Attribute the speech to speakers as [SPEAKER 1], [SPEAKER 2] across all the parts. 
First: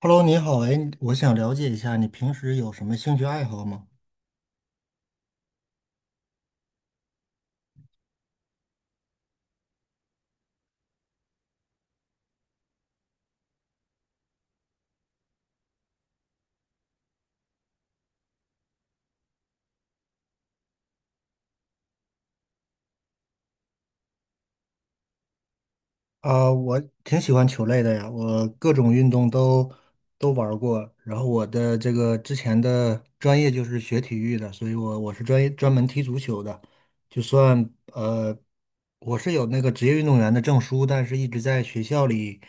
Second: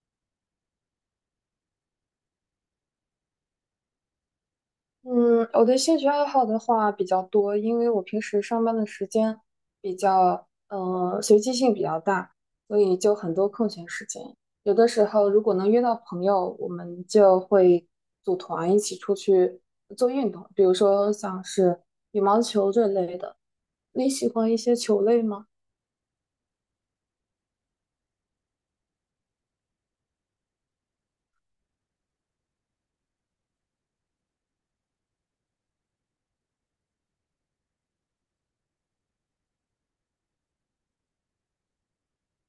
[SPEAKER 1] Hello，你好，哎，我想了解一下你平时有什么兴趣爱好吗？
[SPEAKER 2] 嗯，我的兴趣爱好的话比较多，因为我平时上班的时间比较，随机性比较大，所以就很多空闲时间。有的时候如果能约到朋友，我们就会组团一起出去做运动，比如说像是羽毛球这类的。你喜欢一些球类吗？
[SPEAKER 1] 我挺喜欢球类的呀，我各种运动都玩儿过。然后我的这个之前的专业就是学体育的，所以我是专门踢足球的。就算我是有那个职业运动员的证书，但是一直在学校里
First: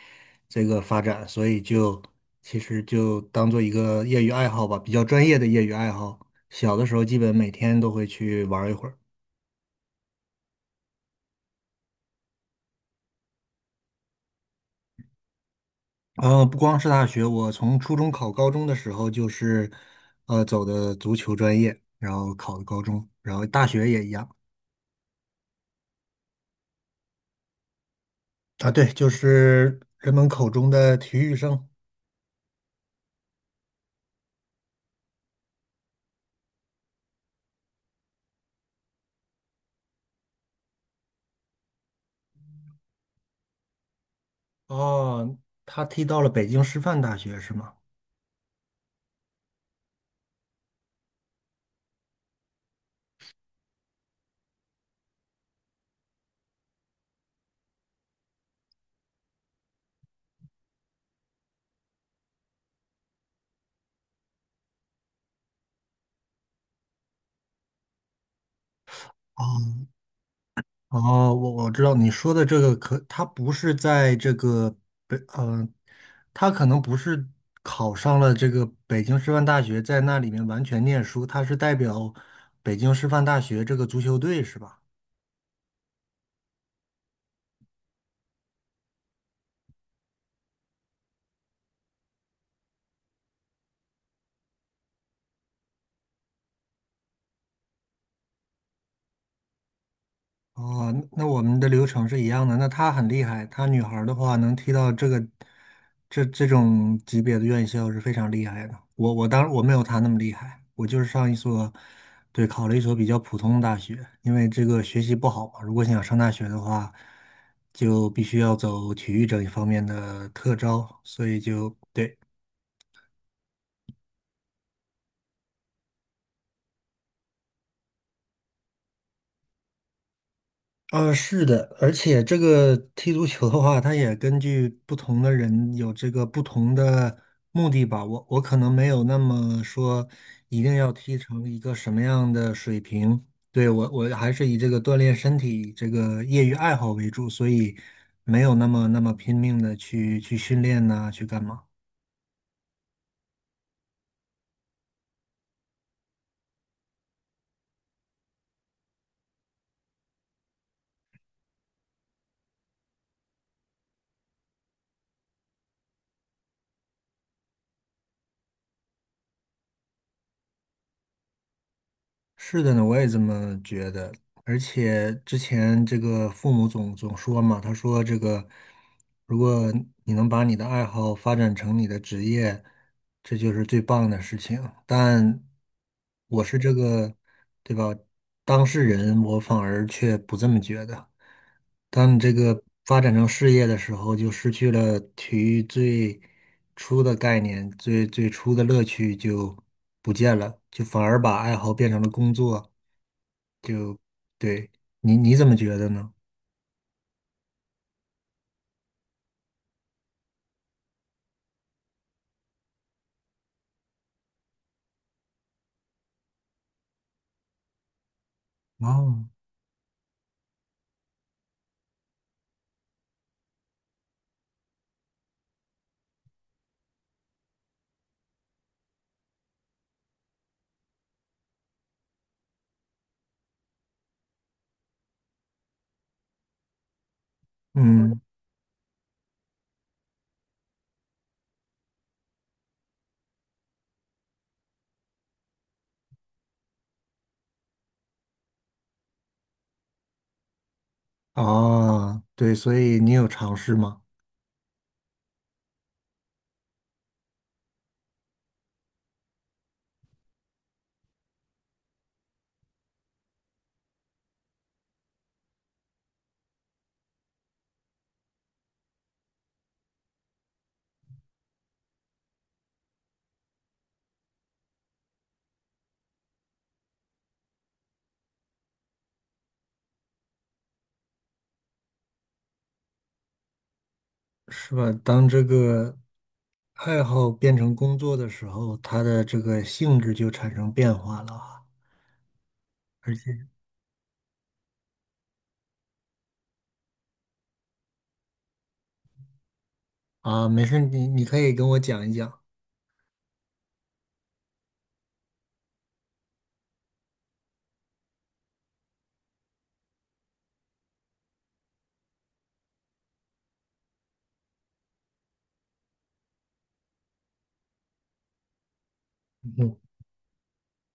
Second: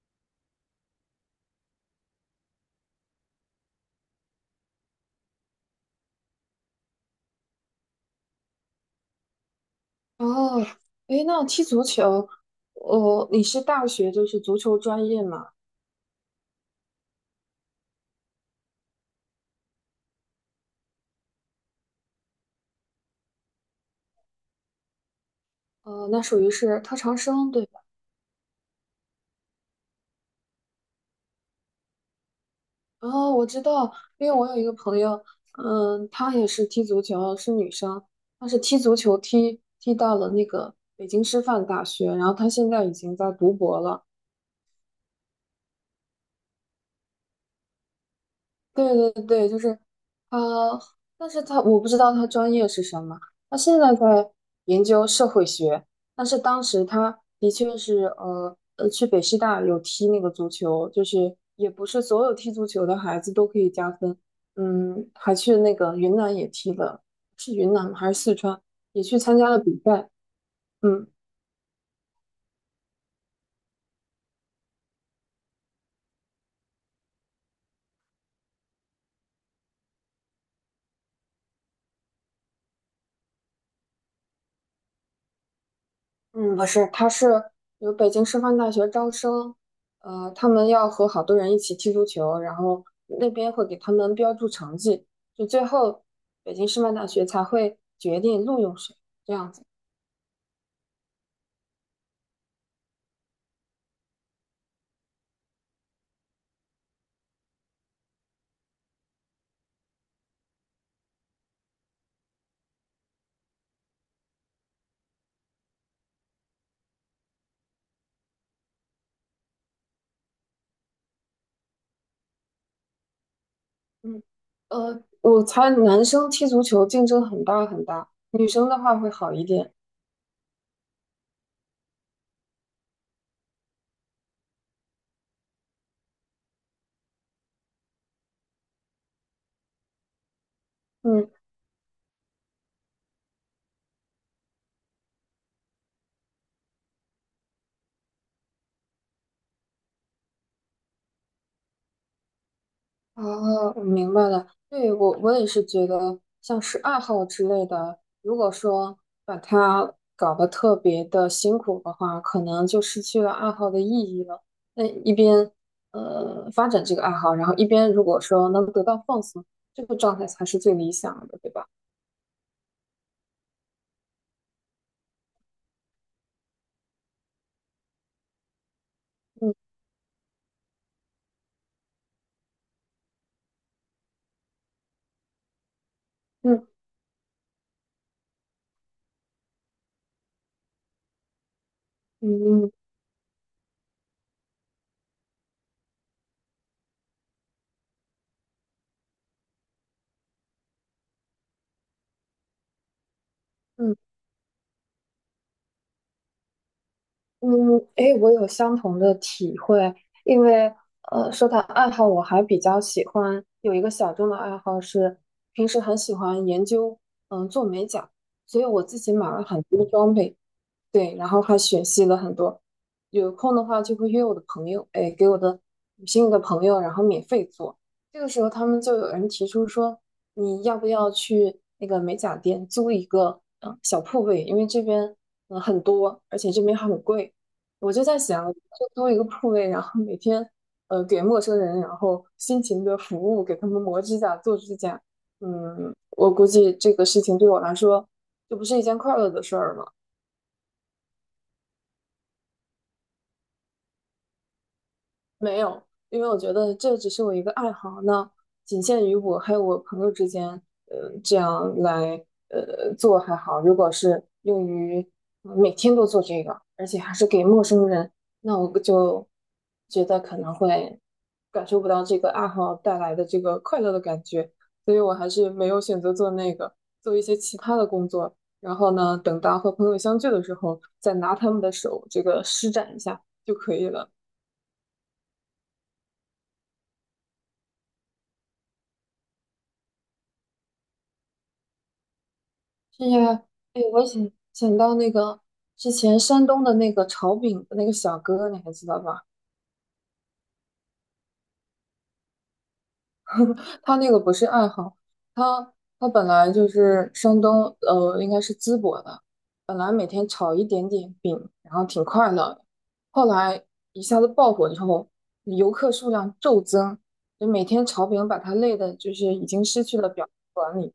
[SPEAKER 1] 这个发展，所以其实就当做一个业余爱好吧，比较专业的业余爱好。小的时候基本每天都会去玩儿一会儿。
[SPEAKER 2] 哦，诶，那踢足球，你是大学就是足球专业嘛？
[SPEAKER 1] 嗯，不光是大学，我从初中考高中的时候就是，走的足球专业，然后考的高中，然后大学也一样
[SPEAKER 2] 那属于是特长生，对。
[SPEAKER 1] 啊。对，就是人们口中的体育生。
[SPEAKER 2] 哦，我知道，因为我有一个朋友，嗯，她也是踢足球，是女生，她是踢足球踢到了那个北京师范大学，然后她现在已经在读博了。
[SPEAKER 1] 哦，他踢到了北京师范大学是吗？
[SPEAKER 2] 对对对，就是他，但是他我不知道他专业是什么，他现在在研究社会学，但是当时他的确是去北师大有踢那个足球，就是也不是所有踢足球的孩子都可以加分，嗯，还去那个云南也踢了，是云南吗还是四川也去参加了比
[SPEAKER 1] 哦，
[SPEAKER 2] 赛，嗯。
[SPEAKER 1] 哦，我知道你说的这个可，他不是在这个北，他可能不是考上了这个北京师范大学，在那里面完全念书，他是代表北京师范大学这个足球队是吧？
[SPEAKER 2] 嗯，不是，他是有北京师范大学招生，他们要和好多人一起踢足球，然后那边会给他们标注成绩，就最后北京师范大学才会决定录用谁，这样子。
[SPEAKER 1] 哦，那我们的流程是一样的。那她很厉害，她女孩儿的话能踢到这个这种级别的院校是非常厉害的。我当然我没有她那么厉害，我就是上一所，对，考了一所比较普通的大学，因为这个学习不好嘛。如果想上大学的话，就必须要走体育这一方面的特招，所以就对。
[SPEAKER 2] 嗯，我猜男生踢足球竞争很大很大，女生的话会好一点。
[SPEAKER 1] 啊，是的，而且这个踢足球的话，它也根据不同的人有这个不同的目的吧。我可能没有那么说一定要踢
[SPEAKER 2] 嗯。
[SPEAKER 1] 成一个什么样的水平。对，我还是以这个锻炼身体这个业余爱好为主，所以没有那么拼命的去训练呐、去干嘛。
[SPEAKER 2] 哦，我明白了。对，我也是觉得，像是爱好之类的，如果说把它搞得特别的辛苦的话，可能就失去了爱好的意义了。那一边发展这个爱好，然后一边如果说能得到放松，这个状态才是最理想的，对吧？
[SPEAKER 1] 是的呢，我也这么觉得。而且之前这个父母总说嘛，他说这个，如
[SPEAKER 2] 嗯
[SPEAKER 1] 果你能把你的爱好发展成你的职业，这就是最棒的事情。但我是
[SPEAKER 2] 嗯。
[SPEAKER 1] 这个，对吧？当事人，我反而却不这么觉得。当你
[SPEAKER 2] 嗯
[SPEAKER 1] 这个
[SPEAKER 2] 嗯。
[SPEAKER 1] 发展成事业的时候，就失去了体育最初的概念，最初的乐趣就不见了，就反而把爱好变成了工作。
[SPEAKER 2] 嗯
[SPEAKER 1] 就对你怎么觉得呢？
[SPEAKER 2] 嗯，诶，我有相同的体会，因为说到爱好，我还比较喜欢有一个小众的爱好是，平时很喜欢研究，做美甲，所以我自己
[SPEAKER 1] 哦，
[SPEAKER 2] 买了很多装备，对，然后还学习了很多。有空的话就会约我的朋友，哎，给我的女性的朋友，然后免费做。这个时候他们就有人提出说，你要不要去那个美甲店租一个小铺位？因为这边很多，而且这边还很贵。我就在
[SPEAKER 1] 嗯，
[SPEAKER 2] 想，就租一个铺位，然后每天给陌生人，然后辛勤的服务，给他们磨指甲、做指甲。嗯，我估计这个事情对我来说，这不是一件快乐的事儿吗？
[SPEAKER 1] 啊，对，所以你有尝试吗？
[SPEAKER 2] 没有，因为我觉得这只是我一个爱好，那仅限于我还有我朋友之间，这样来做还好。如果是用于每天都做这个，而且还是给陌生人，那我就觉得可能会感受不到这个爱好带来的这个快乐的感觉，所以我还是没有选择做那个，做一些其他的工作。然后呢，等到和朋友相聚的时候，再拿他们的手这个施展一下就可以了。
[SPEAKER 1] 是吧？当这个爱好变成工作的时候，它的这个性质就产生变化了啊
[SPEAKER 2] 这
[SPEAKER 1] 而
[SPEAKER 2] 个，
[SPEAKER 1] 且
[SPEAKER 2] 哎，我想想到那个之前山东的那个炒饼的那个小哥，你还记得吧？
[SPEAKER 1] 啊，没事，你可以跟我讲一讲。
[SPEAKER 2] 他那个不是爱好，他他本来就是山东，应该是淄博的，本来每天炒一点点饼，然后挺快乐的，后来一下子爆火之后，游客数量骤增，就每天炒饼把他累的，就是已经失 去了表达管理，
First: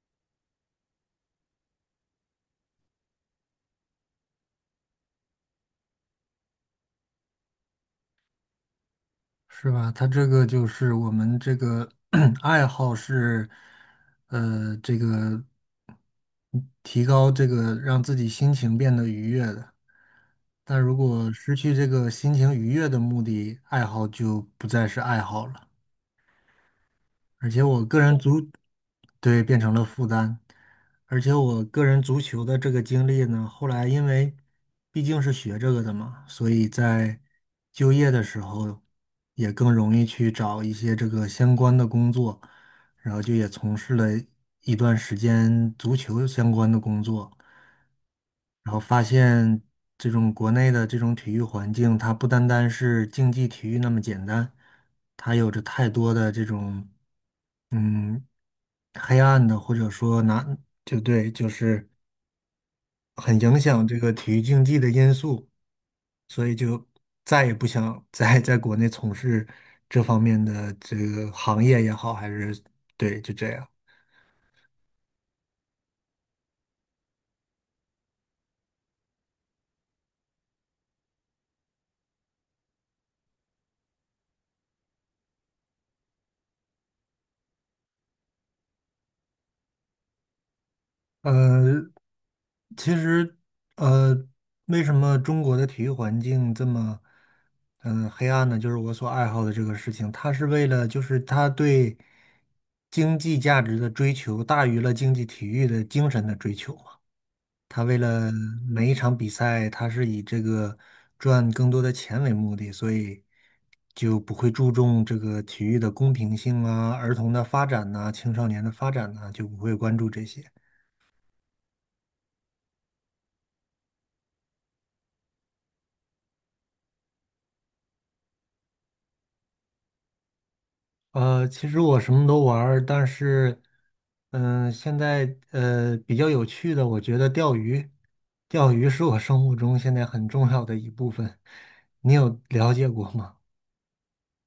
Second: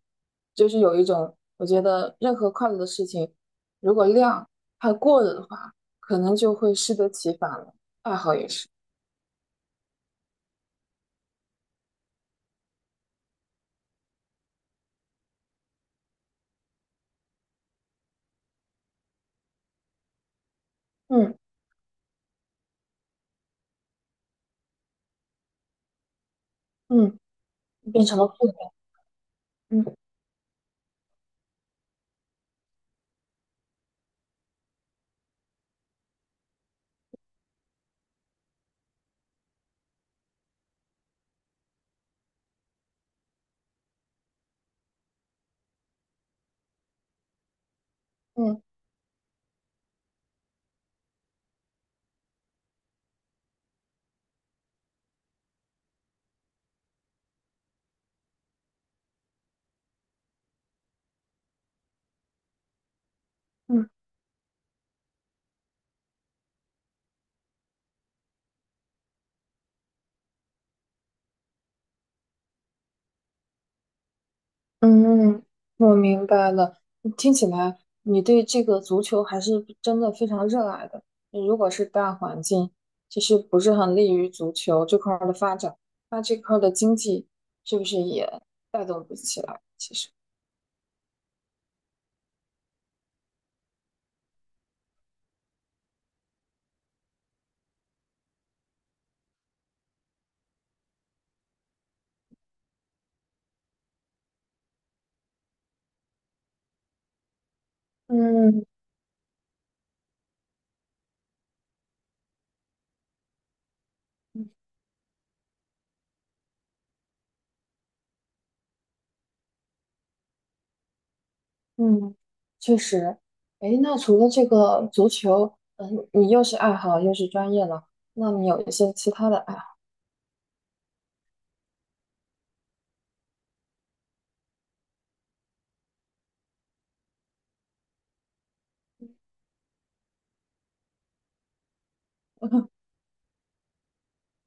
[SPEAKER 2] 就是有一种我觉得任何快乐的事情，如果量太过了的话，可能就会适得其反了，爱好也是。
[SPEAKER 1] 是吧？他这个就是我们这个 爱好是，这个提高这个让自己心情变得愉悦的。但如果
[SPEAKER 2] 嗯。
[SPEAKER 1] 失去这个心情愉悦的目的，爱好就不再是爱好了。
[SPEAKER 2] 嗯，
[SPEAKER 1] 而且我个
[SPEAKER 2] 变成
[SPEAKER 1] 人
[SPEAKER 2] 了负
[SPEAKER 1] 足，
[SPEAKER 2] 担。
[SPEAKER 1] 对，变成了
[SPEAKER 2] 嗯。
[SPEAKER 1] 负担。而且我个人足球的这个经历呢，后来因为毕竟是学这个的嘛，所以在就业的时候也更容易去找一些这个相关的工作，然后就也从事了一段时间足球相关的工作，
[SPEAKER 2] 嗯。
[SPEAKER 1] 然后发现这种国内的这种体育环境，它不单单是竞技体育那么简单，它有着太多的这种。嗯，黑暗的，或者说难，就对，就是很影响
[SPEAKER 2] 嗯，
[SPEAKER 1] 这个体育竞技的因素，所以就再也不想 再在国内从事这方面的这个行业也好，还是对，就这样。
[SPEAKER 2] 嗯，我明白了。听起来你对这个足球还是真的非常热爱的。如果是大环境其实不是很利于足球这块儿的发展，那这块儿的经济是不是也带动不起来？其实，
[SPEAKER 1] 呃，其实，呃，为什么中国的体育环境这么，黑暗呢？就是我所爱好的这个事情，它是为了，就是它对经济价值的追求大于了经济体育的精神的追求嘛。它为了
[SPEAKER 2] 嗯。
[SPEAKER 1] 每一场比赛，它是以这个赚更多的钱为目的，所以就不会注重这个体育的公平性啊、儿童的发展呐、青少年的发展呐、就不会关注这些。
[SPEAKER 2] 嗯，确实。哎，那除了这个足球，嗯，你又是爱好又是专业了，那你有一些其他的爱好？
[SPEAKER 1] 其实我什么都玩儿但是，现在比较有趣的，我觉得钓鱼，钓鱼是我生活中现在很重要的一部分。你有了解过吗？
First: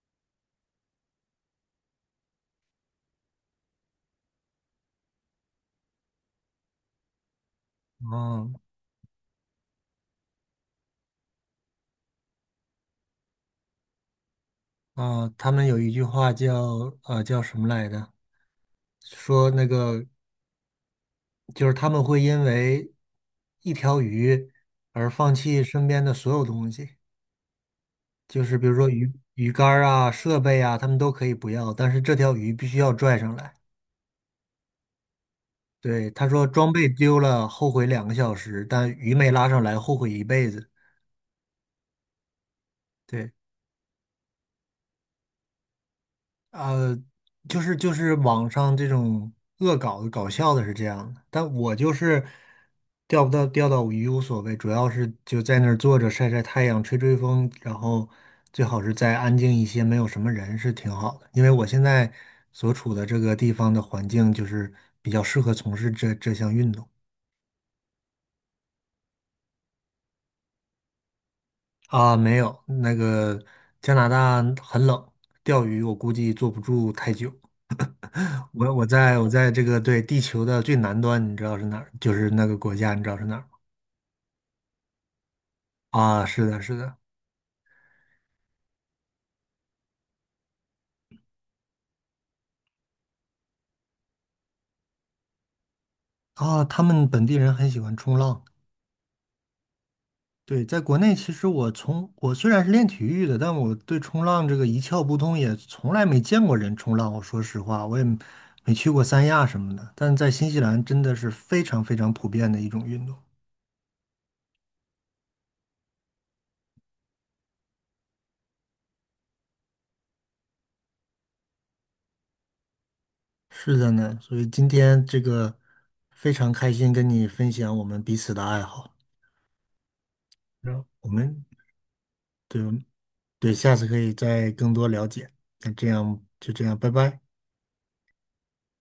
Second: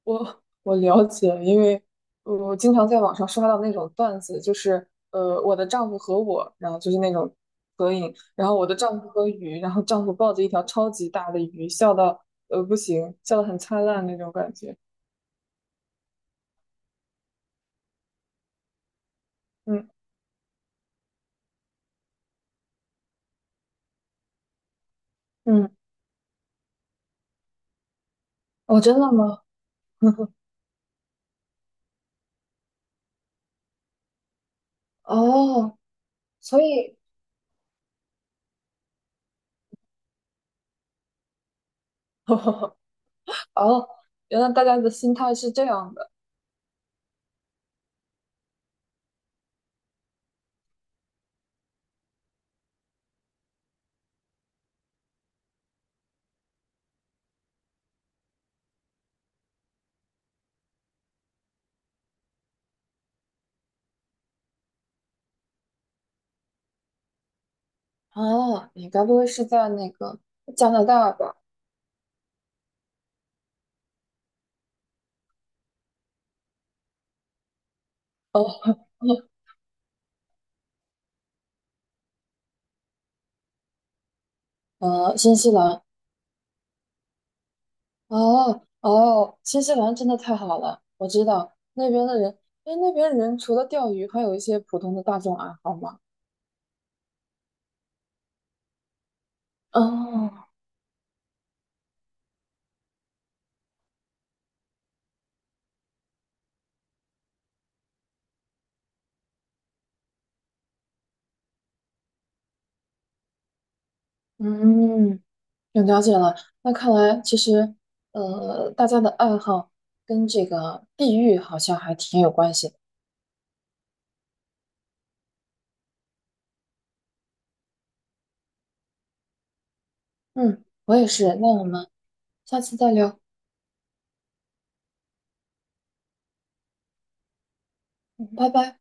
[SPEAKER 2] 我我了解，因为我经常在网上刷到那种段子，就是我的丈夫和我，然后就是那种合影，然
[SPEAKER 1] 嗯
[SPEAKER 2] 后我的丈夫和鱼，然后丈夫抱着一条超级大的鱼，笑到不行，笑得很灿烂那种感觉。
[SPEAKER 1] 哦，他们有一句话叫叫什么来着？说那
[SPEAKER 2] 嗯。
[SPEAKER 1] 个就是他们会因为一条鱼而放弃
[SPEAKER 2] 嗯，
[SPEAKER 1] 身边的所有东西，就是比如
[SPEAKER 2] 哦，
[SPEAKER 1] 说
[SPEAKER 2] 真
[SPEAKER 1] 鱼
[SPEAKER 2] 的吗？
[SPEAKER 1] 鱼竿儿啊、设备啊，他们都可以不要，但是这条鱼必须要拽上来。
[SPEAKER 2] 哦，
[SPEAKER 1] 对，他说
[SPEAKER 2] 所
[SPEAKER 1] 装备
[SPEAKER 2] 以
[SPEAKER 1] 丢了后悔2个小时，但鱼没拉上来后悔一辈子。对，
[SPEAKER 2] 哦，原来大家的心态是这样的。
[SPEAKER 1] 呃，就是网上这种恶搞的搞笑的是这样的，但我就是钓不到钓到鱼无所谓，主要是就在那儿坐着晒晒太阳、吹吹风，然后最好是再安静一些，没有什么人是挺好的。因为我现在所处的这个地方的环境就是比较适合从事这项运动。
[SPEAKER 2] 啊，你该不会是在那个加拿大吧？
[SPEAKER 1] 啊，没有，那个加拿大很冷，钓鱼我估计坐不住太久。
[SPEAKER 2] 哦，
[SPEAKER 1] 我在这个对地球的最南端，你知道是哪儿？就是那个国家，你知道是哪儿吗？
[SPEAKER 2] 新西兰。
[SPEAKER 1] 啊，是的，是的，
[SPEAKER 2] 哦哦，新西兰真的太好了，我知道那边的人，哎，那边人除了钓鱼，还有一些普通的大众爱好嘛。
[SPEAKER 1] 啊，他们本地人很喜欢冲浪。
[SPEAKER 2] 哦，
[SPEAKER 1] 对，在国内，其实我从我虽然是练体育的，但我对冲浪这个一窍不通，也从来没见过人冲浪。我说实话，我也没去过三亚什么的，但在新西兰真的是非常非常普遍的一种运动。
[SPEAKER 2] 嗯，有了解了。那看来其实，大家的爱好跟这个地域好像还挺有关系的。
[SPEAKER 1] 是的呢，所以今天这个非常开心跟你分享我们彼此的爱好，
[SPEAKER 2] 嗯，
[SPEAKER 1] 然
[SPEAKER 2] 我也
[SPEAKER 1] 我
[SPEAKER 2] 是。
[SPEAKER 1] 们
[SPEAKER 2] 那我们下
[SPEAKER 1] 对
[SPEAKER 2] 次再聊，
[SPEAKER 1] 对，下次可以再更多了解。那这样就这样，拜拜。
[SPEAKER 2] 嗯，拜拜。